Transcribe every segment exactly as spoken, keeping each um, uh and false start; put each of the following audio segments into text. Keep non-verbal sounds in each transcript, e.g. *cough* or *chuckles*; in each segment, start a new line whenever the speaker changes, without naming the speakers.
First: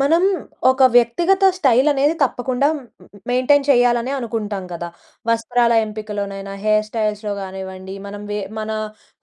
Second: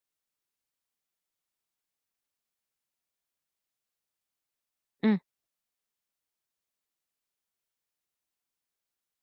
మనం, ఒక వ్యక్తిగత స్టైల్ అనేది తప్పకుండా, మ్ మెయింటైన్ చేయాలనే అనుకుంటాం కదా!
హ్మ్.
వస్త్రాల ఎంపికలోనైనా, హెయిర్ స్టైల్స్‌లో కానివ్వండి, మనం వె మన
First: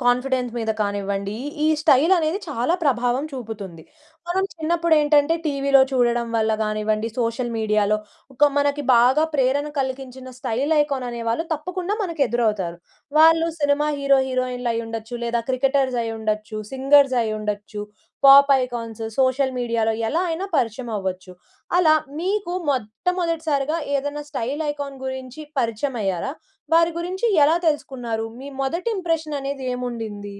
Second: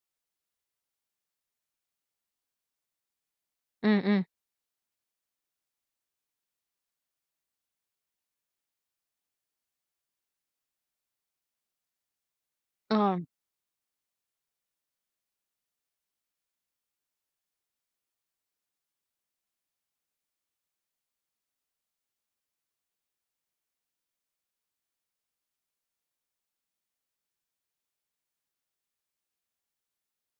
కాన్ఫిడెన్స్ మీద కానివ్వండి, ఈ స్టైల్ అనేది, చాలా ప్రభావం చూపుతుంది.
హ్మ్, హ్మ్.
మనం చిన్నప్పుడు ఏంటంటే, టీవీలో చూడడం వల్ల కానివ్వండి, సోషల్ మీడియాలో, ఒక మనకి బాగా ప్రేరణ కలిగించిన, స్టైల్ ఐకాన్ అనేవాళ్ళు తప్పకుండా, మనకు ఎదురవుతారు.
ఆ!
వాళ్ళు సినిమా హీరో, హీరోయిన్లు అయ్యుండొచ్చు లేదా, క్రికెటర్స్ అయ్యుండొచ్చు, సింగర్స్ అయ్యుండొచ్చు, పాప్ ఐకాన్స్, సోషల్ మీడియాలో ఎలా అయినా, పరిచయం అవ్వచ్చు. అలా, మీకు మొట్టమొదటిసారిగా ఏదైనా, స్టైల్ ఐకాన్ గురించి పరిచయం అయ్యారా? వారి గురించి, ఎలా తెలుసుకున్నారు? మీ, మొదటి ఇంప్రెషన్ అనేది ఏముండింది?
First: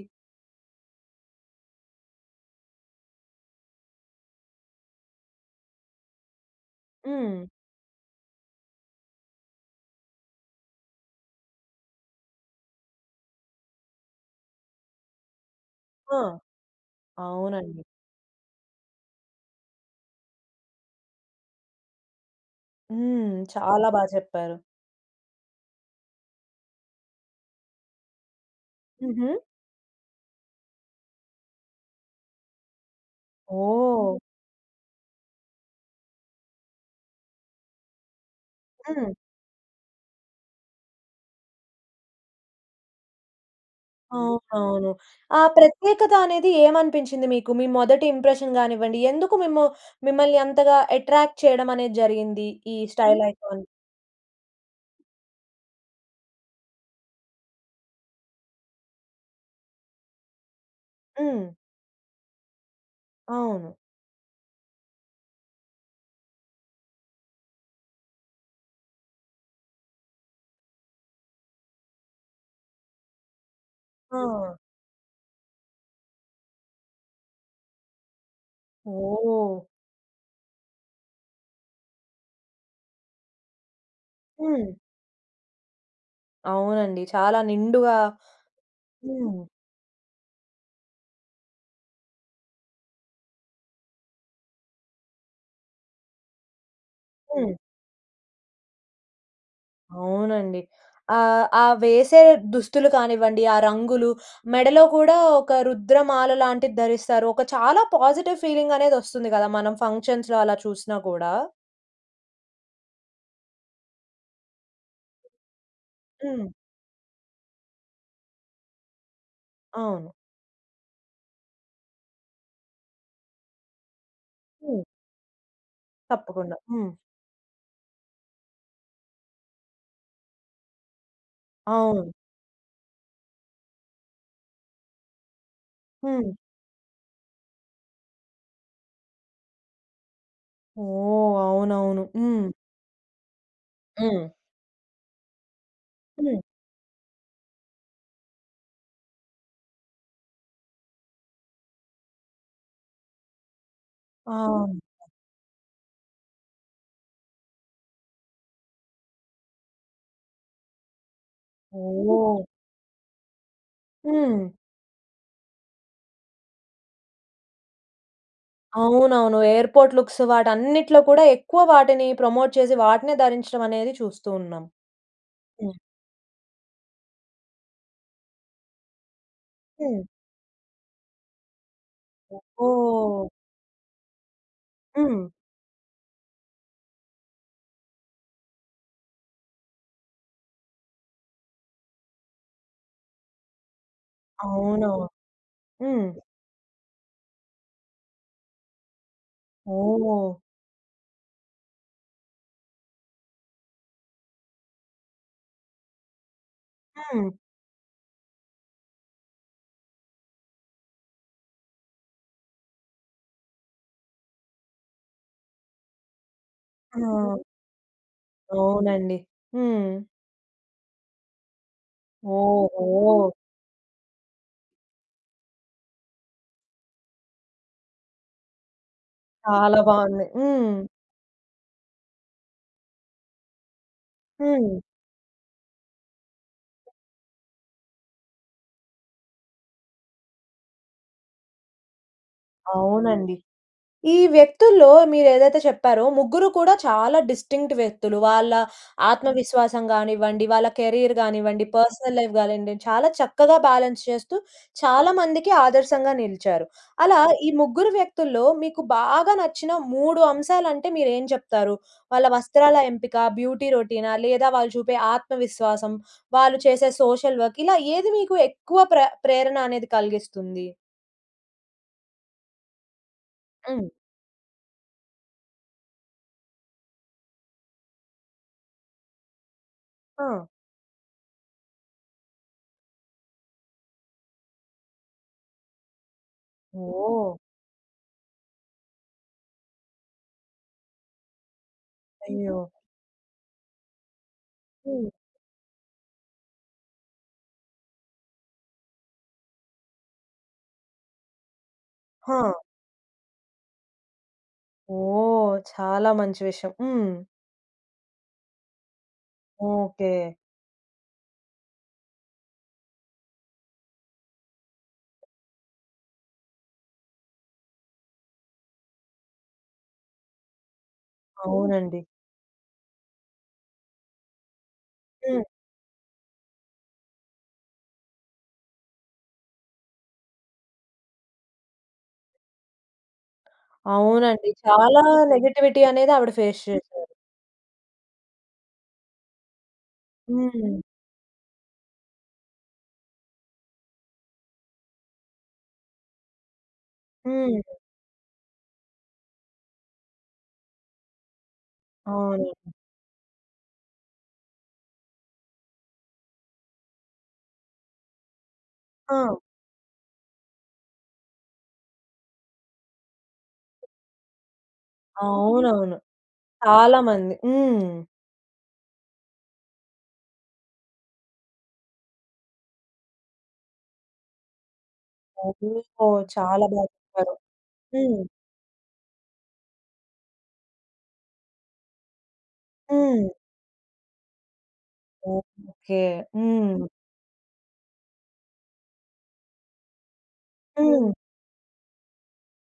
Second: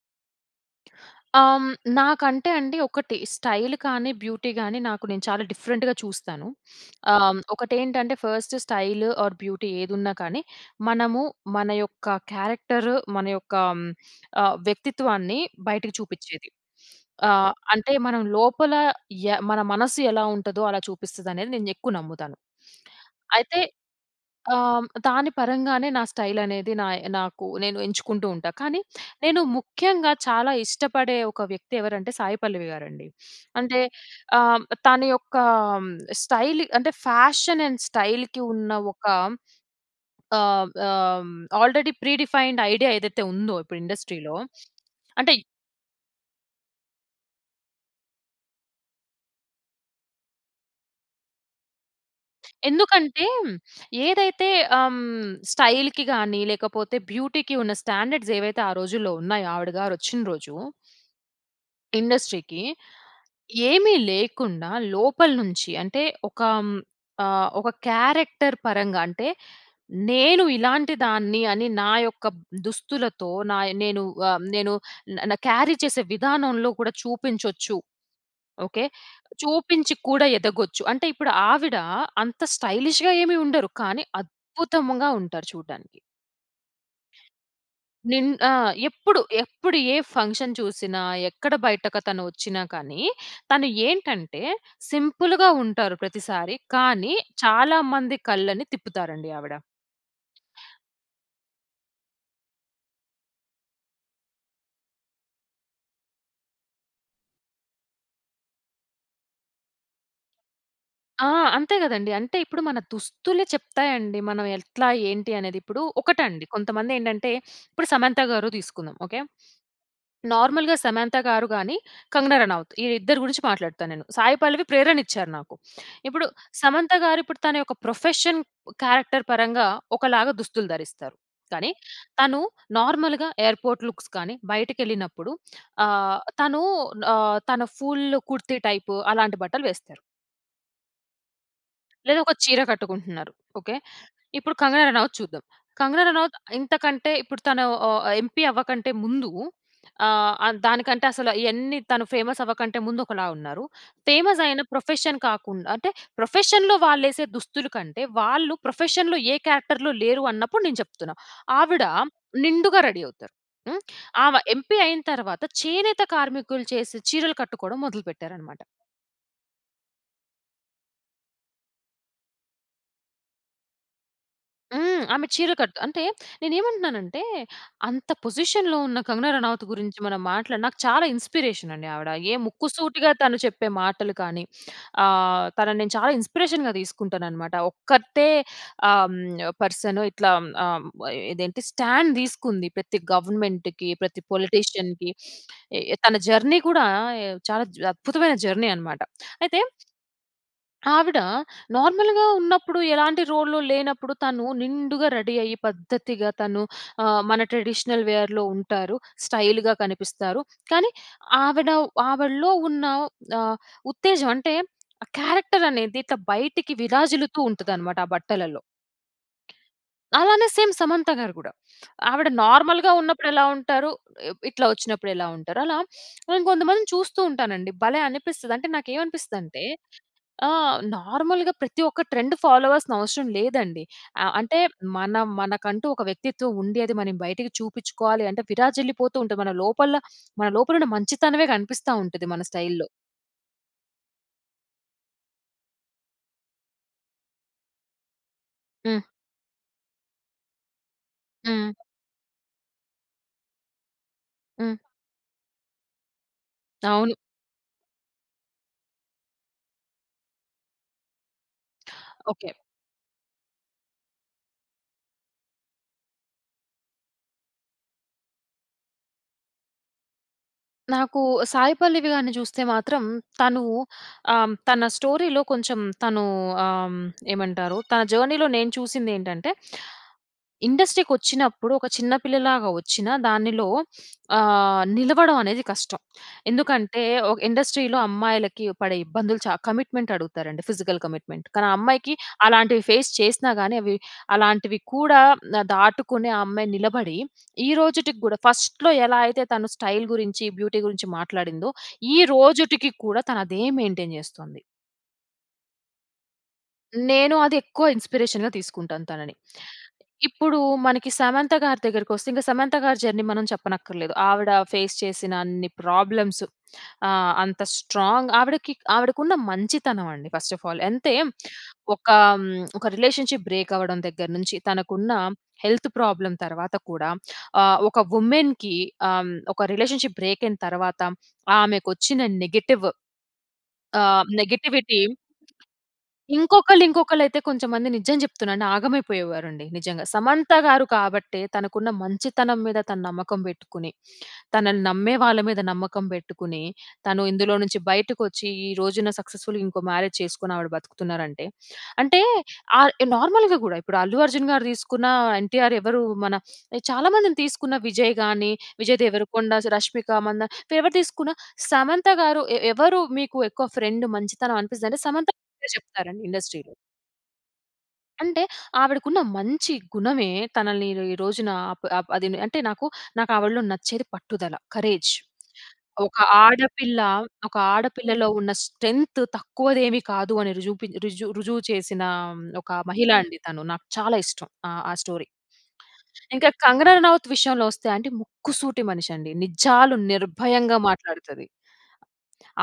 ఆహ్, నాకంటే అండి, ఒకటి, స్టైల్ కానీ, బ్యూటీ కాని నాకు నేను, చాలా డిఫరెంట్‌గా చూస్తాను. *sniffs* ఆహ్,
హ్మ్.
ఒకటి ఏంటంటే, ఫస్ట్ స్టైల్ ఆర్ బ్యూటీ ఏదున్నా కానీ, మనము మన యొక్క క్యారెక్టర్ మన యొక్క ఆహ్, వ్యక్తిత్వాన్ని బయటకి
ఆ!
చూపించేది. ఆహ్,
అవునండి.
అంటే, మనం లోపల య మన మనస్సు ఎలా ఉంటదో, అలా చూపిస్తది అనేది నేను ఎక్కువ నమ్ముతాను.
హ్మ్.
అయితే,
చాలా బాగా చెప్పారు.
ఆహ్, దాని పరంగానే, నా స్టైల్ అనేది నాయ్ నాకు నేను ఎంచుకుంటూ ఉంటాను. కానీ,
హుహు.
నేను, ముఖ్యంగా చాలా ఇష్టపడే ఒక వ్యక్తి ఎవరంటే, సాయి పల్లవి గారండి. *sniffs* అంటే,
ఓహ్!
ఆహ్, తన యొక్క స్టైల్ అంటే, ఫ్యాషన్ అండ్ స్టైల్‌కి ఉన్న ఒక
హ్మ్.
ఆహ్, ఆహ్ ఆల్రెడీ ప్రీ డిఫైన్డ్ ఐడియా ఏదైతే ఉందో ఇప్పుడు,
అవును,
ఇండస్ట్రీ‌లో.
అవును.
అంటే
ఆ ప్రత్యేకత అనేది ఏమనిపించింది మీకు? మీ మొదటి ఇంప్రెషన్ కానివ్వండి, ఎందుకు మిము మిమ్మల్ని అంతగా అట్రాక్ట్ చేయడం అనేది జరిగింది, ఈ స్టైల్
ఎందుకంటే,
ఐకాన్?
ఏదైతే ఆహ్, స్టైల్‌కి గాని లేకపోతే, బ్యూటీకి ఉన్న స్టాండర్స్ ఏవైతే ఆ రోజుల్లో ఉన్నాయో, ఆవిడ గారు వచ్చిన రోజు...
హ్మ్.
ఇండస్ట్రీకి
అవును.
ఏమి లేకుండా, లోపల నుంచి అంటే, ఒక ఆహ్, ఒక క్యారెక్టర్ పరంగా అంటే, నేను ఇలాంటి దాన్ని, అని నా యొక్క దుస్తులతో, నాయ్ నేను ఆహ్,
ఆ!
నేను న క్యారీ చేసే విధానంలో కూడా, చూపించొచ్చు. ఓకే,
ఓహ్!
చూపించి కూడా ఎదగొచ్చు. అంటే, ఇప్పుడు ఆవిడ అంత స్టైలిష్‌గా ఏమి ఉండరు కానీ,
హ్మ్.
అద్భుతంగా ఉంటారు, చూడడానికి.
అవునండి చాలా నిండుగా
నిన్ ఆ! ఎప్పుడు,
హ్మ్.
ఎప్పుడు ఏ ఫంక్షన్ చూసినా, ఎక్కడ బయటకతను వచ్చినా కానీ, తను ఏంటంటే, సింపుల్‌గా ఉంటారు, ప్రతిసారి. కానీ
హ్మ్.
చాలా మంది కళ్ళని తిప్పుతారండి ఆవిడ.
అవునండి. ఆహ్, ఆ వేసే దుస్తులు కానివ్వండి, ఆ రంగులు, మెడలో కూడా ఒక రుద్రమాల లాంటిది ధరిస్తారు. ఒక చాలా పాజిటివ్ ఫీలింగ్ అనేది వస్తుంది గదా! మనం ఫంక్షన్స్‌లో అలా చూసినా
ఆ!
కూడా.
అంతే గదండీ. అంటే, ఇప్పుడు మన దుస్తులే చెప్తాయండి మనం ఎట్లా, ఏంటి, అనేది. ఇప్పుడు ఒకటండి,
హ్మ్.
కొంతమంది ఏండంటే, *sniffs* ఇప్పుడు సమంత గారు తీసుకుందాం. ఓకె.
అవును.
నార్మల్‌గా సమంత గారు గానీ, కంగనా రనౌత్ ఈళ్ళిద్దరి గురించి మాట్లాడుతా నేను. సాయి పల్లవి
హ్మ్.
ప్రేరణ ఇచ్చారు నాకు. *sniffs* ఇప్పుడు
తప్పకుండా. హ్మ్.
సమంత గారు ఇప్పుడు, తన యొక్క ప్రొఫెషన్, క్యారెక్టర్ పరంగా, ఒకలాగా దుస్తులు ధరిస్తారు. కానీ,
అవును.
తను నార్మల్‌గా ఎయిర్పోర్ట్ లుక్స్ గానీ, బయటికెళ్ళినప్పుడు ఆహ్,
హ్మ్.
తను ఆహ్, తన ఫుల్ కుర్తీ టైపు అలాంటి బట్టలు వేస్తారు.
ఓహ్! అవునవును.
లేదా ఒక
హ్మ్.
చీర కట్టుకుంటున్నారు. ఓకె.
హ్మ్.
ఇప్పుడు కంగనా రనౌత్ చూద్దాం. కంగనా
హ్మ్.
రనౌత్ ఇంతకంటే, ఇప్పుడు తను ఆహ్, ఆహ్, ఎంపీ అవ్వకంటే ముందు, ఆహ్, ఆహ్, దానికంటే అసల ఇయన్ని తను ఫేమస్ అవ్వకంటే ముందు ఒకలా ఉన్నారు. ఫేమస్ అయిన
అవును.
ప్రొఫెషన్ కాకుండా అంటే, ప్రొఫెషన్‌లో వాళ్ళేసే దుస్తులు కంటే, వాళ్ళు ప్రొఫెషన్‌లో ఏ క్యారెక్టర్‌లో లేరు అన్నప్పుడు నేను చెప్తున్నా. ఆవిడ
ఓహ్!
నిండుగా రెడీ అవుతారు. హ్మ్. ఆమె
హ్మ్.
ఎంపీ అయిన తర్వాత, చేనేత కార్మికులు చేసే చీరలు కట్టుకోవడం మొదలు పెట్టారన్నమాట.
అవునవును. ఎయిర్పోర్ట్ లుక్స్ వాటన్నిటిలో కూడా, ఎక్కువ వాటిని ప్రమోట్ చేసి, వాటినే ధరించడం అనేది చూస్తూ ఉన్నాం.
హ్మ్. ఆమె చీర
హ్మ్.
కట్ అంటే, నేనేమంటున్నాను అంటే, అంత పొజిషన్‌లో ఉన్న కంగనా రనౌత్ గురించి
హ్మ్.
మనం మాట్లాడిన నాకు చాలా ఇన్స్పిరేషన్ అండి ఆవిడ. ఏ
ఒ
ముక్కు సూటిగా
ఓహ్!
తను చెప్పే మాటలు కానీ, *sniffs*
హ్మ్.
ఆహ్, తనని నేను చాలా ఇన్స్పిరేషన్‌గా తీసుకుంటాననమాట. ఒక్కర్తే ఆహ్, హ్మ్, పర్సను ఇట్లా ఆహ్, హ్మ్, ఇదేంటి స్టాండ్ దీసుకుంది. ప్రతి గవర్నమెంట్‌కి ప్రతి
అవునవును.
పొలిటీషియన్‌కి *sniffs* ఎ-ఎ
హ్మ్.
తన జర్నీ గూడా ఎ చాలా జ అద్భుతమైన! జర్నీ అన్నమాట. అయితే,
ఓహ్!
ఆవిడ నార్మల్‌గా ఉన్నప్పుడు ఎలాంటి రోల్‌లో లేనప్పుడు తను నిండుగా రెడీ అయ్యి పద్ధతిగా, తను ఆహ్,
హ్మ్.
మన ట్రెడిషనల్ వేర్‌లో ఉంటారు. స్టైల్‌గా కనిపిస్తారు. కానీ ఆవిడ ఆవిడలో ఉన్న ఆహ్, ఉత్తేజం అంటే, ఆ క్యారెక్టర్ అనేది ఇట్లా బయటికి విరాజిల్లుతూ
ఆ!
ఉంటది, అన్నమాట ఆ బట్టలలో.
అవునండి. హ్మ్.
అలానే సేమ్ సమంత గారు గూడా, ఆవిడ నార్మల్‌గా
ఓహో!
ఉన్నప్పుడు ఎలా ఉంటారు? ఇ ఇట్లా వచ్చినప్పుడు ఎలా ఉంటారు? అలా నేను కొంతమందిని చూస్తూ ఉంటాను అండి భలే! అనిపిస్తది. అంటే నాకేమనిపిస్తది అంటే,
చాలా బాగుంది. హ్మ్.
ఆహ్, నార్మల్‌గా ప్రతి ఒక్క ట్రెండ్ ఫాలో అవల్సిన అవసరం లేదండి. అహ్, అంటే,
హ్మ్.
మన మనకంటూ ఒక వ్యక్తిత్వం ఉంది, అది మనం బయటకి చూపించుకోవాలి అంటే, విరాజిల్లిపోతూ ఉంటది. మన లోపల, మన లోపల ఉన్న మంచితనమే కనిపిస్తా ఉంటది మన స్టైల్‌లో.
అవునండి. ఈ వ్యక్తుల్లో మీరు ఏదైతే చెప్పారో. ముగ్గురు కూడా చాలా డిస్టింక్ట్ వ్యక్తులు. వాళ్ళ
హ్మ్.
ఆత్మవిశ్వాసం గానివ్వండి, వాళ్ళ కెరియర్ గానివ్వండి
హ్మ్.
పర్సనల్ లైఫ్ గానివ్వండి, చాలా చక్కగా బ్యాలెన్స్ చేస్తూ,
హ్మ్.
చాలామందికి ఆదర్శంగా నిలిచారు.
అవును.
అలా ఈ ముగ్గురు వ్యక్తుల్లో, మీకు బాగా నచ్చిన మూడు అంశాలంటే మీరు ఏం జెప్తారు? వాళ్ళ
ఓకె.
వస్త్రాల ఎంపిక, బ్యూటీ రొటీనా? లేదా వాళ్ళు చూపే ఆత్మవిశ్వాసం. వాళ్ళు చేసే సోషల్ వర్క్ ఇలా ఏది మీకు ఎక్కువ ప్ర ప్రేరణ అనేది కలిగిస్తుంది?
నాకు సాయి పల్లవి గారిని జూస్తే మాత్రం, తను
హ్మ్.
ఆహ్, హ్మ్, తన స్టోరీలో కొంచెం తను ఆహ్, హ్మ్, ఏమంటారు? తన జర్నీలో నేను చూసింది ఏంటంటే,
ఆ!
ఇండస్ట్రీకి వచ్చినప్పుడు, ఒక చిన్న పిల్లలాగా వచ్చిన దానిలో *sniffs* ఆహ్, నిలవడం అనేది కష్టం. ఎందుకంటే,
ఓహ్!
ఒక ఇండస్ట్రీలో అమ్మాయిలకి పడే ఇబ్బందులు చ కమిట్మెంట్ అడుగుతారండి. Physical commitment. కానీ ఆ అమ్మాయికి
అయ్యో!
అలాంటివి, ఫేస్ చేసినా గానీ అవి, అలాంటివి
హ్మ్.
కూడా ఆహ్, దాటుకునే ఆ అమ్మాయి నిలబడి. ఈరోజుటికి గూడా ఫస్ట్‌లో ఎలా అయితే తను స్టైల్ గురించి బ్యూటీ గురించి మాట్లాడిందో, ఈ
హ!
రోజుటికి కూడా తను అదే మెయిన్‌టైన్ చేస్తుంది.‌
ఓహ్! చాలా మంచి విషయం. హ్మ్.
నేను అది ఎక్కువ ఇన్స్పిరేషన్‌గా తీసుకుంటాను, తనని.
ఓకె.
ఇప్పుడు మనకి సమంత గారి దగ్గరికొస్తే, ఇంక సమంత గారి, జర్నీ మనం చెప్పనక్కర్లేదు. ఆవిడ ఫేస్ చేసినన్ని ప్రాబ్లమ్స్ ఆహ్, అంత స్ట్రాంగ్ ఆవిడకి ఆవిడకున్న మంచితనం అండి. First of all. అంతే,
అవునండి.
ఒక హ్మ్, ఒక రిలేషన్షిప్ బ్రేక్ అవ్వడం దగ్గర నుంచి, తనకు ఉన్న
ఆ!
హెల్త్ ప్రాబ్లమ్ తర్వాత కూడా, ఆహ్, ఒక ఉమెన్‌కి ఆహ్, ఒక రిలేషన్షిప్ బ్రేక్ అయిన తర్వాత ఆమెకు వచ్చిన నెగెటివ్... ఆహ్,
అవునండి
నెగిటివిటీ
చాలా నెగటివిటీ అనేది ఆవిడ ఫేస్
ఇంకొకళ్ళు,
చేసారు.
ఇంకొకళ్ళు అయితే, కొంచెం మంది నిజం జెప్తున్నాను ఆగమైపోయేవారండి నిజంగా. సమంత
హ్మ్.
గారు కాబట్టే, తనకు ఉన్న మంచితనం మీద తను నమ్మకం బెట్టుకొని, తనని నమ్మే వాళ్ళ మీద నమ్మకం బెట్టుకొని, తను ఇందులో
హ్మ్.
నుంచి బయటకొచ్చి, ఈ రోజున సక్సెస్ఫుల్ ఇంకో మ్యారేజ్ చేసుకొని ఆవిడ బ్రతుకుతున్నారంటే. అంటే,
అవునండి.
ఆహ్, నార్మల్‌గా గూడా ఇప్పుడు అల్లు అర్జున్ గారు దీసుకున్న, ఎన్టీఆర్ ఎవరు, మన చాలా మందిని తీసుకున్న, విజయ్ గాని, విజయ్
ఆ!
దేవరకొండ, రష్మిక మందాన ఎవరు తీసుకున్న, సమంత గారు ఎ ఎవరు మీకు ఎక్కువ ఫ్రెండ్ మంచితనం అనిపిస్తుదంటే, సమంత పేరే
అవునవును.
జెప్తారండి ఇండస్ట్రీలో...
చాలా మంది. హ్మ్.
అంటే, ఆవిడకు ఉన్న మంచి గుణమే, తనని ఈ ఈ రోజున అప్ అదినే అంటే నాకు, నాకు ఆవిడలో నచ్చేది పట్టుదల. కరేజ్. ఒక
*unintelligible* చాలా బాగా
ఆడపిల్ల,
చెప్పారు.
ఒక
హ్మ్.
ఆడపిల్లలో ఉన్న స్ట్రెంగ్త్ తక్కువది ఏమి కాదు, అని రుజువుపి రుజువు రుజువు చేసిన ఆహ్, హ్మ్, ఒక మహిళ
హ్మ్.
అండి తను. నాకు చాలా ఇష్టం ఆహ్, ఆ స్టోరీ.
ఓకెకె.
ఇంకా
హ్మ్.
కంగనా నౌత్ విషయంలో వస్తే అండి. ముక్కుసూటి మనిషి అండి. నిజాలు నిర్భయంగా
హ్మ్.
మాట్లాడుతది.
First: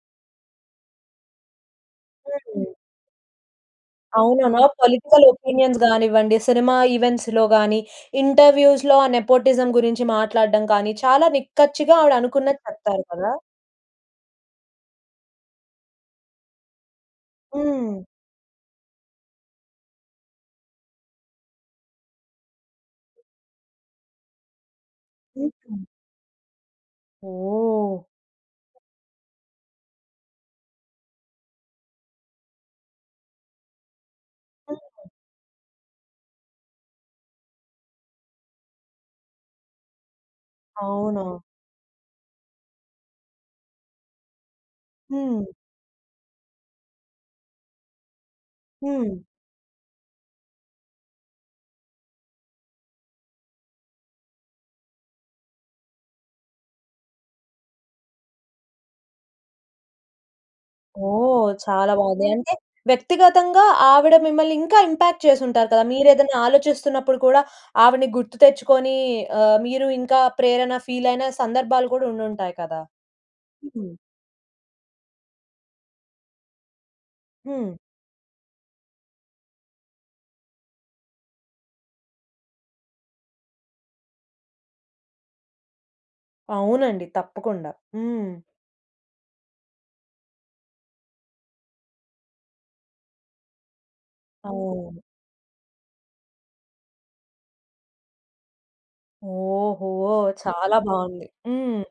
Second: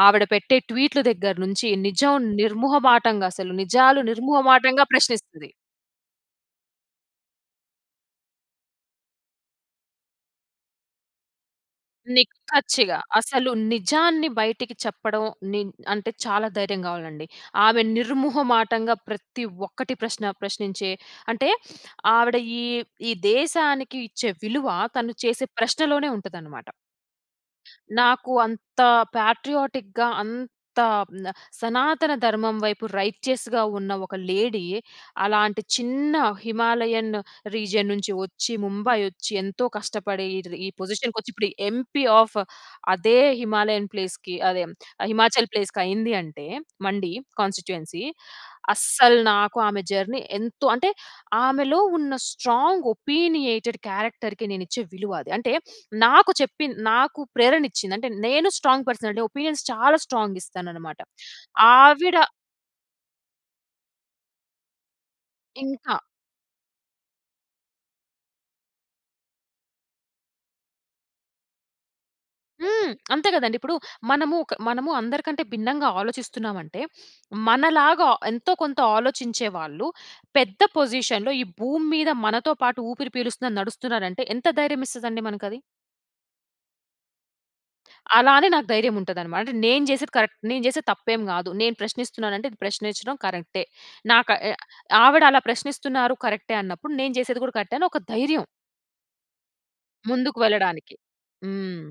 ఆవిడ పెట్టే ట్వీట్‌లు దగ్గర నుంచి, నిజం
హ్మ్.
నిర్ముహటంగా అసలు. నిజాలు
అవునా,
నిర్ముహటంగా
పొలిటికల్
ప్రశ్నిస్తది.
ఓపీనియన్స్ గానివ్వండి, సినిమా ఈవెంట్స్‌లో గాని, ఇంటర్వ్యూస్‌లో ఆ నెపోటిసం గురించి మాట్లాడడం కానీ చాలా నిక్కచ్చిగా ఆవిడ అనుకున్నది
నిక్కచ్చిగా
చెప్తారు కదా?
అసలు నిజాన్ని బయటికి చెప్పడం, నిన్ అంటే చాలా ధైర్యం గావాల్నండి. ఆమె
హ్మ్.
నిర్ముహమాటంగా ప్రతి ఒక్కటి ప్రశ్న ప్రశ్నించే అంటే *sniffs* ఆవిడ ఈ ఈ దేశానికి ఇచ్చే విలువ, తను చేసే
హుహు.
ప్రశ్నలోనే ఉంటదనమాట.
ఓహ్!
నాకు అంత పాట్రియాటిక్‌గా అంత హ్మ్, ఆహ్, సనాతన ధర్మం వైపు రైటియస్‌గా ఉన్న ఒక లేడీ. అలాంటి చిన్న హిమాలయన్ రీజియన్ నుంచి వచ్చి, ముంబై వచ్చి ఎంతో కష్టపడి, ఈటిది ఈ
అవునా?
పొజిషన్‌కొచ్చి, ఇప్పుడు ఎంపీ ఆఫ్ అదే హిమాలయన్ ప్లేస్‌కి అదే, హ్మ్,
హ్మ్.
హిమాచల్ ప్లేస్‌కి అయింది. అంటే, మండి కాన్స్టిట్యూయెన్సి అస్సలు
హ్మ్.
నాకు ఆమె జర్నీ ఎంతో అంటే, ఆమెలో ఉన్న స్ట్రాంగ్ ఒపీనియేటెడ్ క్యారెక్టర్‌కి నేనిచ్చే విలువ అది. *sniffs* అంటే, నాకు చెప్పిన్ నాకు ప్రేరణ ఇచ్చింది. అంటే నేను స్ట్రాంగ్ పర్సనాలిటీ. ఒపీనియన్స్ చాలా స్ట్రాంగ్ ఇస్తాననమాట.
ఓహ్! చాలా
ఆవిడ
బాగుంది. అంటే వ్యక్తిగతంగా ఆవిడ మిమ్మల్ని ఇంకా ఇంపాక్ట్ చేసుంటారు కదా!
ఇంకా
మీరేదన్న ఆలోచిస్తున్నప్పుడు కూడా, ఆవిడని గుర్తు తెచ్చుకొని ఆహ్, మీరు ఇంకా ప్రేరణ ఫీల్ అయిన సందర్భాలు కూడా ఉండుంటాయి కదా!
హ్మ్. అంతే గదండీ. ఇప్పుడు,
హుహు.
మనము క మనము అందరికంటే భిన్నంగా ఆలోచిస్తున్నామంటే, *sniffs* మన
హ్మ్.
లాగా ఎంతో కొంత ఆలోచించే వాళ్ళు, పెద్ద పొజిషన్‌లో ఈ భూమి మీద మనతో పాటు ఊపిరి పీలుస్తున్నారు, నడుస్తున్నారంటే ఎంత ధైర్యం ఇస్తదండి మనకు అది.
అవునండి. తప్పకుండా. హ్మ్.
అలా అని, నాకు ధైర్యం ఉంటది అన్నమాట. నేను చేసేది కరెక్ట్. నేను చేసేది తప్పేం గాదు. నేను ప్రశ్నిస్తున్నాను అంటే, ప్రశ్నించడం కరెక్టే. నాక ఆయ
ఓహ్!
ఆవిడ, అలా ప్రశ్నిస్తున్నారు కరెక్టే అన్నప్పుడు, నేను, చేసేది కూడా కరెక్టే. అని ఒక ధైర్యం.
ఓహో!
ముందుకు
చాలా
వెళ్ళడానికి.
బాగుంది. హ్మ్.
హ్మ్.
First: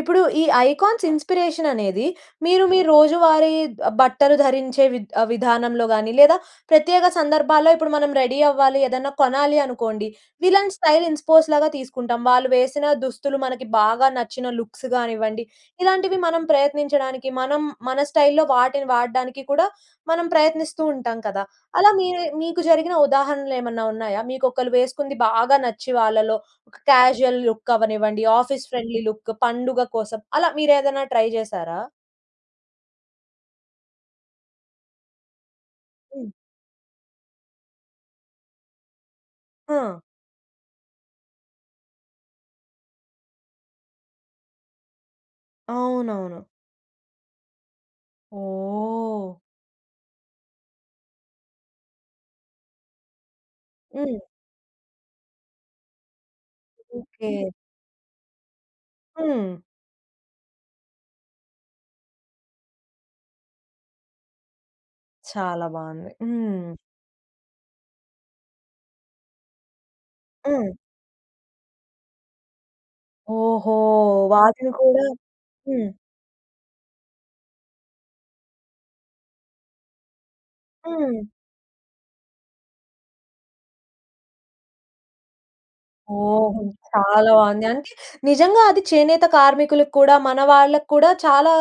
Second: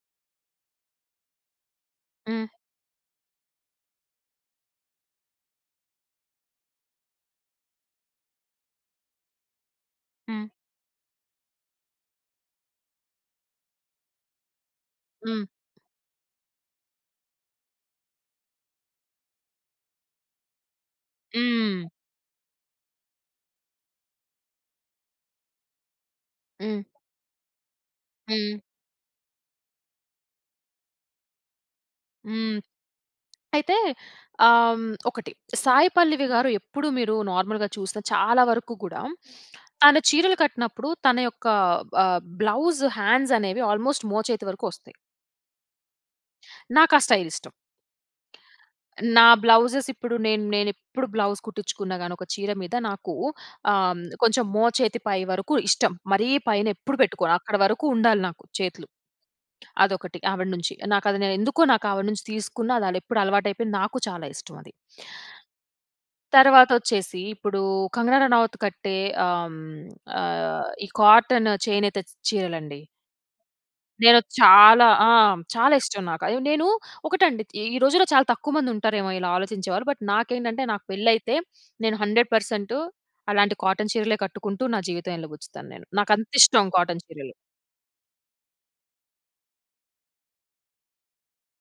ఇప్పుడు, ఈ ఐకాన్స్ ఇన్స్పిరేషన్ అనేది,
హ్మ్.
మీరు మీ రోజువారీ ఆబ్ బట్టలు ధరించే, విధ విధానంలో గాని, లేదా ప్రత్యేక సందర్భాల్లో ఇప్పుడు, మనం రెడీ అవ్వాలి, ఏదన్నా కొనాలి అనుకోండి,
హ్మ్.
విలన్ స్టైల్ ఇన్స్ పోస్ లాగా తీసుకుంటాం. వాళ్ళు వేసిన దుస్తులు, మనకి బాగా నచ్చిన లుక్స్ కానివ్వండి,
హ్మ్.
ఇలాంటివి మనం ప్రయత్నించడానికి, మనం మన స్టైల్‌లో వాటిని వాడడానికి కూడా, మనం ప్రయత్నిస్తూ ఉంటాం కదా!
హ్మ్.
అలా మీరే మీకు జరిగిన ఉదాహరణలు ఏమన్నా ఉన్నాయా? మీకు ఒకళ్ళు వేసుకుంది బాగా నచ్చి, వాళ్ళలో
హ్మ్.
క్యాజువల్ లుక్ అవ్వనివ్వండి,
హ్మ్.
ఆఫీస్ ఫ్రెండ్లీ లుక్, పండుగ కోసం, అలా మీరేదైనా ట్రై చేసారా?
హ్మ్. అయితే, ఆహ్, ఒకటి సాయి పల్లవి
హ్మ్.
గారు ఎప్పుడు, మీరు నార్మల్‌గా చూస్తే, చాలా వరకు కూడా తన
ఆ!
చీరలు కట్టినప్పుడు, తన యొక్క ఆహ్, బ్లౌస్ హ్యాండ్స్ అనేవి ఆల్మోస్ట్ మోచేతి వరకు వస్తాయి.
అవునవును.
నాకు ఆ స్టైల్ ఇష్టం. నా
ఓహ్!
బ్లౌజెస్ ఇప్పుడు నేను నేను ఎప్పుడు బ్లౌజ్ కుట్టించుకున్న గాని, ఒక చీర మీద నాకు, ఆహ్,
హ్మ్.
కొంచెం మోచేతి పై వరకు ఇష్టం. మరీ, పైనేప్పుడు
ఓకె.
పెట్టుకోను. అక్కడ వరకు ఉండాలి, నాకు చేతులు.
హ్మ్.
అదొకటి, ఆవిడ నుంచి. నాకు అది నేనే ఎందుకో, నాకు ఆవిడ నుంచి తీసుకున్నా, అది ఎప్పుడు అలవాటు అయిపోయింది. నాకు చాలా ఇష్టం అది.
చాలా బాగుంది.
తర్వాత
హ్మ్.
వచ్చేసి, ఇప్పుడు కంగనా రనౌత్ కట్టే, ఆహ్, ఆహ్
హ్మ్.
ఈ కాటన్ చేనేత చ్ చీరలండి...
ఓహో!
నేను
వాటిని
చాలా
కూడా
ఆ! చాలా
హ్మ్.
ఇష్టం నాకు. అయ్యో! నేను ఒకటండి, ఈ రోజుల్లో చాలా తక్కువ మంది ఉంటారేమో, ఇలా ఆలోచించేవారు. బట్, నాకేంటంటే, నాకు పెళ్లి
హ్మ్.
అయితే, నేను హండ్రెడ్ పర్సెంటు అలాంటి, కాటన్ చీరలే కట్టుకుంటూ, నా జీవితం ఎల్లబచ్చుతాను నేను. నాకుంత
ఓహో!
ఇష్టం కాటన్
చాలా
చీరలు.
బాగుంది. అంటే, నిజంగా అది చేనేత కార్మికులకి కూడా, మన వాళ్ళకి కూడా చాలా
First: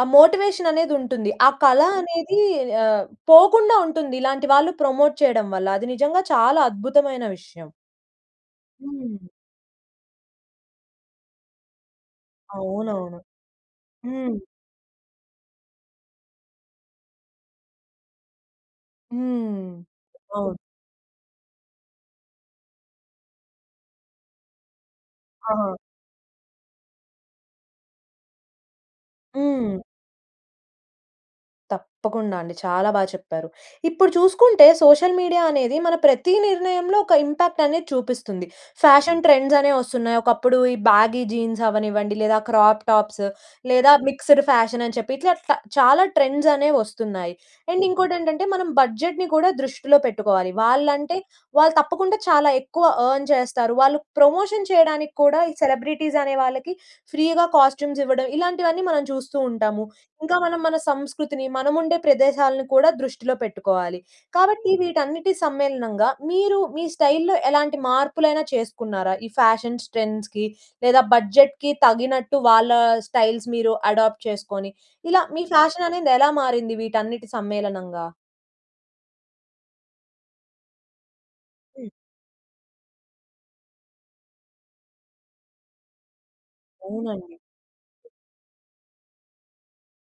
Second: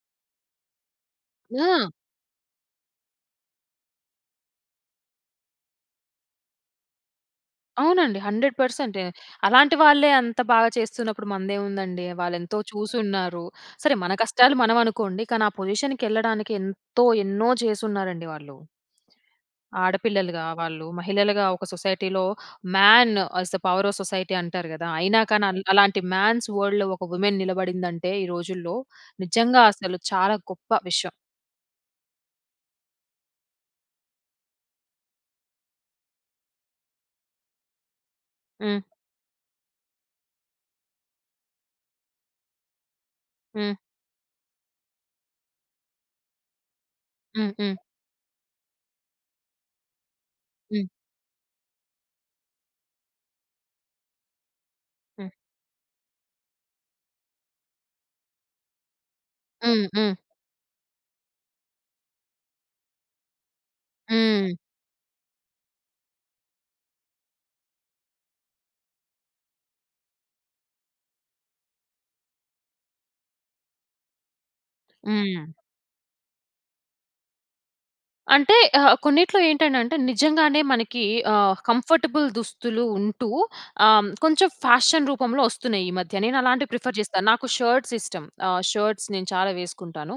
ఆ మోటివేషన్ అనేది ఉంటుంది. ఆ కళ
హ్మ్.
అనేది, అహ్, పోకుండా ఉంటుంది. ఇలాంటి వాళ్ళు ప్రమోట్ చేయడం వల్ల. అది నిజంగా చాలా అద్భుతమైన విషయం.
అవునండి. హండ్రెడ్ పర్సెంటే
హ్మ్.
అలాంటి వాళ్ళే, అంత బాగా చేస్తున్నప్పుడు, మందేముందండి! వాళ్ళేంతో చూసి
అవునవును.
ఉన్నారు. సరే! మన
హ్మ్.
కష్టాలు, మనం అనుకోండి. కానీ ఆ పొజిషన్‌కి వెళ్ళడానికి, ఎంతో ఎన్నో చేసిన్నారండి వాళ్ళు.
హ్మ్.
ఆడపిల్లలుగా
అవును.
వాళ్ళు, మహిళలుగా ఒక సొసైటీలో, "man as the power of society" అంటారు కదా! అయినా కానీ అల్
ఆహా!
అలాంటి మ్యాన్స్ వరల్డ్‌లో ఒక వుమెన్ నిలబడిందంటే, ఈ రోజుల్లో నిజంగా
హ్మ్.
అసలు చాలా గొప్ప విషయం.
తప్పకుండా అండి. చాలా బాగా చెప్పారు. ఇప్పుడు చూసుకుంటే, సోషల్ మీడియా అనేది మన ప్రతి నిర్ణయంలో ఒక ఇంపాక్ట్ అనేది చూపిస్తుంది.
హ్మ్.
ఫ్యాషన్ ట్రెండ్స్ అనేవి వస్తున్నాయి. ఒకప్పుడు ఈ బ్యాగీ జీన్స్ అవ్వనివ్వండి లేదా క్రాప్ టాప్స్
హ్మ్.
లేదా మిక్స్డ్ ఫ్యాషన్ అని చెప్పి, ఇట్లా ట చాలా ట్రెండ్స్ అనేవి వస్తున్నాయి.
హ్మ్. హ్మ్.
అండ్ ఇంకోటి ఏంటంటే, మనం బడ్జెట్‌ని కూడా దృష్టిలో పెట్టుకోవాలి.
హ్మ్.
వాళ్ళంటే వాళ్ళు తప్పకుండా చాలా ఎక్కువ అర్న్ చేస్తారు. వాళ్ళు ప్రమోషన్ చేయడానికి
హ్మ్.
కూడా ఈ సెలబ్రిటీస్ అనే వాళ్ళకి ఫ్రీగా కాస్ట్యూమ్స్ ఇవ్వడం ఇలాంటివన్నీ, మనం చూస్తూ ఉంటాము.
హ్మ్. హ్మ్.
ఇంకా మనం, మన సంస్కృతిని, మనము ఉండే ప్రదేశాలను కూడా దృష్టిలో పెట్టుకోవాలి.
హ్మ్.
కాబట్టి వీటన్నిటి సమ్మేళనంగా, మీరు మీ స్టైల్‌లో ఎలాంటి మార్పులైనా చేసుకున్నారా? ఈ ఫ్యాషన్స్ ట్రెండ్స్‌కి లేదా బడ్జెట్‌కి తగినట్టు వాళ్ళ స్టైల్స్ మీరు అడాప్ట్ చేసుకొని, ఇలా మీ
హ్మ్.
ఫ్యాషన్ అనేది ఎలా మారింది వీటన్నిటి సమ్మేళనంగా?
అంటే ఆహ్, కొన్నిట్లో ఏంటంటే, అంటే నిజంగానే మనకి ఆహ్,
హ్మ్.
కంఫర్టబుల్ దుస్తులు ఉంటూ ఆహ్, కొంచెం ఫ్యాషన్ రూపంలో వస్తున్నాయి, ఈ మధ్య. నేను అలాంటివి ప్రిఫర్ చేస్తా.
అవునండి.
నాకు షర్ట్స్ ఇష్టం. ఆహ్, షర్ట్స్ నేను చాలా వేసుకుంటాను.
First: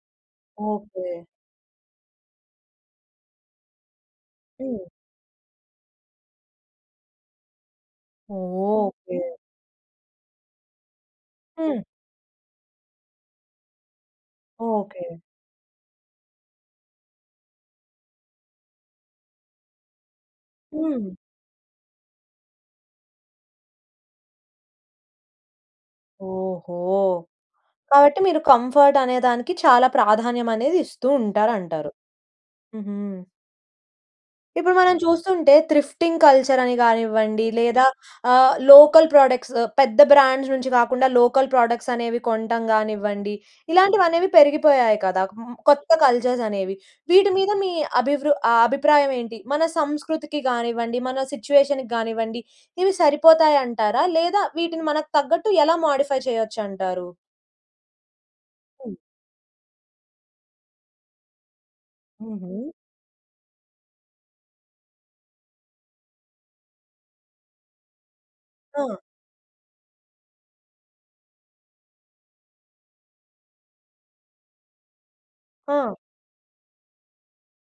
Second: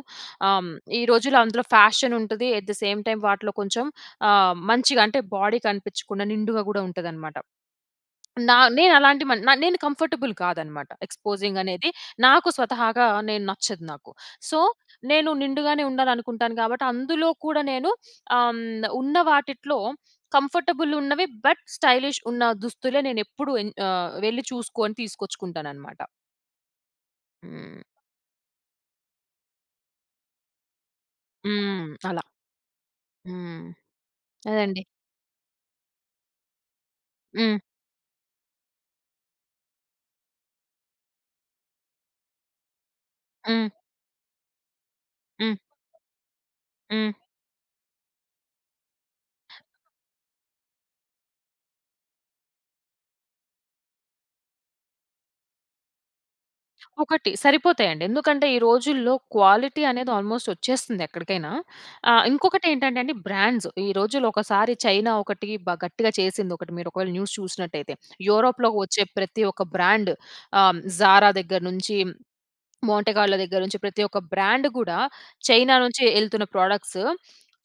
ఆహ్, ఈ
ఓకె.
రోజుల్లో అందులో ఫ్యాషన్ ఉంటది. అట్ ది సేమ్ టైమ్ వాటిలో కొంచెం ఆహ్,
హ్మ్.
మంచిగా అంటే, బాడీ కనిపించకుండా నిండుగా కూడా ఉంటదనమాట.
ఓహ్!
నా నేను
ఓకె.
అలాంటి మన్ న నేను కంఫర్టబుల్ కాదన్నమాట. ఎక్స్పోజింగ్
హ్మ్.
అనేది నాకు స్వతహాగా, నేను నచ్చదు నాకు. So,
okay.
నేను నిండుగానే ఉండాలనుకుంటాను కాబట్టి, అందులో కూడా నేను ఆహ్, ఉన్న వాటిట్లో కంఫర్టబుల్
హ్మ్.
ఉన్నవి బట్, స్టైలిష్ ఉన్న దుస్తులే, నేను ఎప్పుడూ ఎన్ ఆహ్, వెళ్ళి చూసుకొని, తీసుకొచ్చుకుంటానన్నమాట.
ఓహో!
హ్మ్.
కాబట్టి మీరు కంఫర్ట్ అనేదానికి చాలా ప్రాధాన్యం అనేది ఇస్తూ ఉంటారు,
హ్మ్.
అంటారు.
అలా.
హుహు.
హ్మ్.
ఇప్పుడు
అదండి.
మనం చూస్తుంటే, త్రిఫ్టింగ్ కల్చర్ అని కానివ్వండి
హ్మ్.
లేదా ఆహ్, లోకల్ ప్రొడక్ట్స్ పెద్ద బ్రాండ్స్ నుంచి కాకుండా లోకల్ ప్రొడక్ట్స్ అనేవి కొంటం కానివ్వండి,
హ్మ్.
ఇలాంటివి అనేవి పెరిగిపోయాయి కదా! మ్
హ్మ్.
కొత్త కల్చర్స్ అనేవి.
హ్మ్.
వీటి మీద మీ అభివృ ఆహ్, అభిప్రాయం ఏంటి? మన సంస్కృతికి కానివ్వండి, మన సిట్యుయేషన్‌కి కానివ్వండి ఇవి సరిపోతాయి అంటారా? లేదా వీటిని మనకు తగ్గట్టు ఎలా మోడిఫై చేయొచ్చు అంటారు?
ఒకటి, సరిపోతాయి అండి. ఎందుకంటే ఈ
హ్మ్.
రోజుల్లో క్వాలిటీ అనేది ఆల్మోస్ట్ వచ్చేస్తుంది ఎక్కడికైనా. ఆహ్, ఇంకొకటి
హుహు.
ఏంటంటే అండి, బ్రాండ్స్. ఈ రోజుల్లో ఒకసారి చైనా, ఒకటి బా గట్టిగా చేసింది, ఒకటి. మీరు ఒకవేళ న్యూస్ చూసినట్టయితే. యూరోప్‌లో‌కి
ఆ!
వచ్చే ప్రతి ఒక్క బ్రాండ్ ఆహ్, 'జారా' దగ్గర నుంచి, 'మాంటే కార్లో' దగ్గర నుంచి ప్రతి ఒక్క బ్రాండ్ కూడా, చైనా
ఆ!
నుంచి వెళ్తున్న ప్రొడక్ట్స్,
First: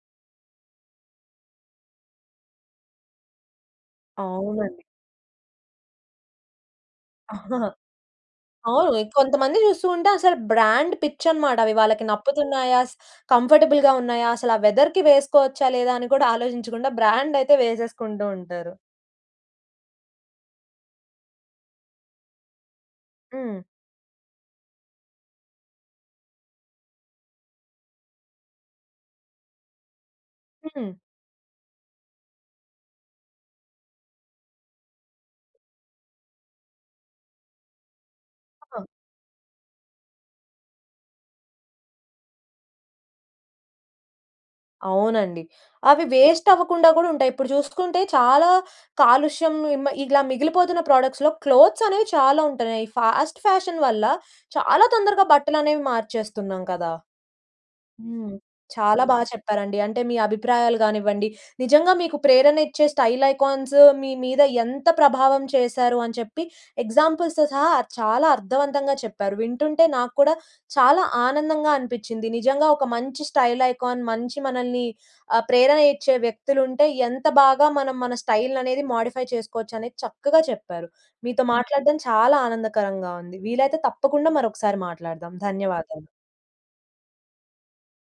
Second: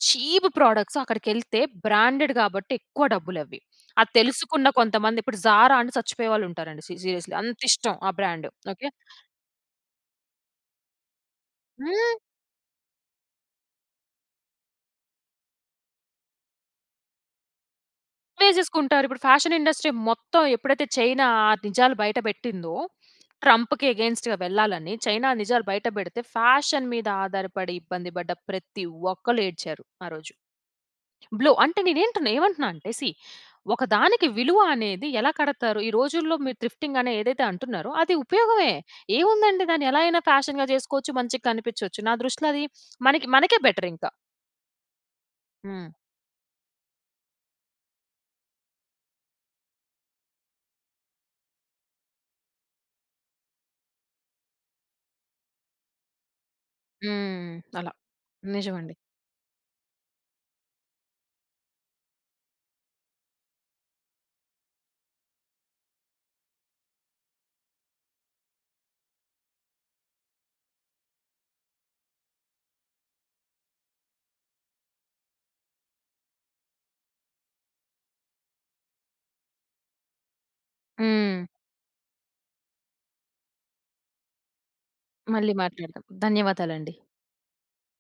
చీప్ ప్రొడక్ట్స్ అక్కడికెళ్తే బ్రాండెడ్, కాబట్టి ఎక్కువ డబ్బులు అవి. అది తెలుసుకున్న
అవునండి.
కొంతమంది, ఇప్పుడు 'జారా' అని సచ్చిపోయే వాళ్ళు ఉంటారండి. సీ సీరియస్లీ అంత
*chuckles*
ఇష్టం ఆ బ్రాండ్.
ఆ!
ఓకె.
కొంతమందిని చూస్తూంటే, అసలు బ్రాండ్ పిచ్చి అనమాట. అవి వాళ్ళకి
హ్మ్.
నప్పుతున్నాయా? స్ కంఫర్టబుల్‌గా ఉన్నాయా? అసలు ఆ వెదర్‌కి వేసుకోవచ్చా? లేదా? అని కూడా ఆలోచించకుండా బ్రాండ్ అయితే వేసేసుకుంటూ ఉంటారు.
వేసేసుకుంటారు. ఇప్పుడు ఫ్యాషన్ ఇండస్ట్రీ మొత్తం ఎప్పుడైతే, చైనా ఆ నిజాలు బయట పెట్టిందో,
హ్మ్.
ట్రంప్‌కి అగైన్స్ట్‌గా వెళ్ళాలని. చైనా నిజాలు బయట పెడితే ఫ్యాషన్ మీద ఆధారపడి, ఇబ్బంది పడ్డ ప్రతి ఒక్కళ్ళు ఏడ్చారు, ఆ రోజు.
హ్మ్.
బ్ల్యూ అంటే, నేనెంటున ఏమంటున్నా? అంటే, సీ ఒక దానికి విలువ అనేది ఎలా కడతారు? ఈ రోజుల్లో మీరు త్రిఫ్టింగ్ అనేది ఏదైతే అంటున్నారో, అది ఉపయోగమే.
ఆ!
ఏముందండి, దాన్ని ఎలాగైనా ఫ్యాషన్‌గా చేసుకోవచ్చు. మంచిగా కనిపించోచ్చు. నా దృష్టిలో అది మనకి మనకే బెటర్ ఇంకా.
అవునండి.
హ్మ్.
అవి వేస్ట్ అవ్వకుండా కూడా ఉంటాయి. ఇప్పుడు చూసుకుంటే, చాలా కాలుష్యం హ్మ్, ఇగిలా మిగిలిపోతున్న ప్రోడక్ట్స్‌లో క్లోత్స్ అనేవి చాలా ఉంటున్నాయి. ఈ ఫాస్ట్ ఫ్యాషన్ వల్ల చాలా తొందరగా బట్టలు అనేవి మార్చేస్తున్నాం కదా!
హ్మ్. అలా.
హ్మ్.
నిజమండి.
చాలా బాగా చెప్పారండి. అంటే మీ అభిప్రాయాలు కానివ్వండి, నిజంగా మీకు ప్రేరణ ఇచ్చే స్టైల్ ఐకాన్స్ మీ, మీద ఎంత ప్రభావం చేశారు అని చెప్పి, ఎగ్జాంపుల్స్‌తో సహా, చాలా అర్థవంతంగా చెప్పారు. వింటుంటే నాకు కూడా చాలా ఆనందంగా అనిపించింది. నిజంగా ఒక మంచి స్టైల్ ఐకాన్, మంచి మనల్ని ఆహ్, ప్రేరణ ఇచ్చే వ్యక్తులు ఉంటే, ఎంత బాగా మనం మన స్టైల్ అనేది మోడిఫై చేసుకోవచ్చు అనేది చక్కగా చెప్పారు. మీతో
హ్మ్.
మాట్లాడడం చాలా ఆనందకరంగా ఉంది. వీలైతే తప్పకుండా మరొకసారి మాట్లాడదాం.
మళ్ళీ మాట్లాడదాం.
ధన్యవాదాలు.
ధన్యవాదాలండి.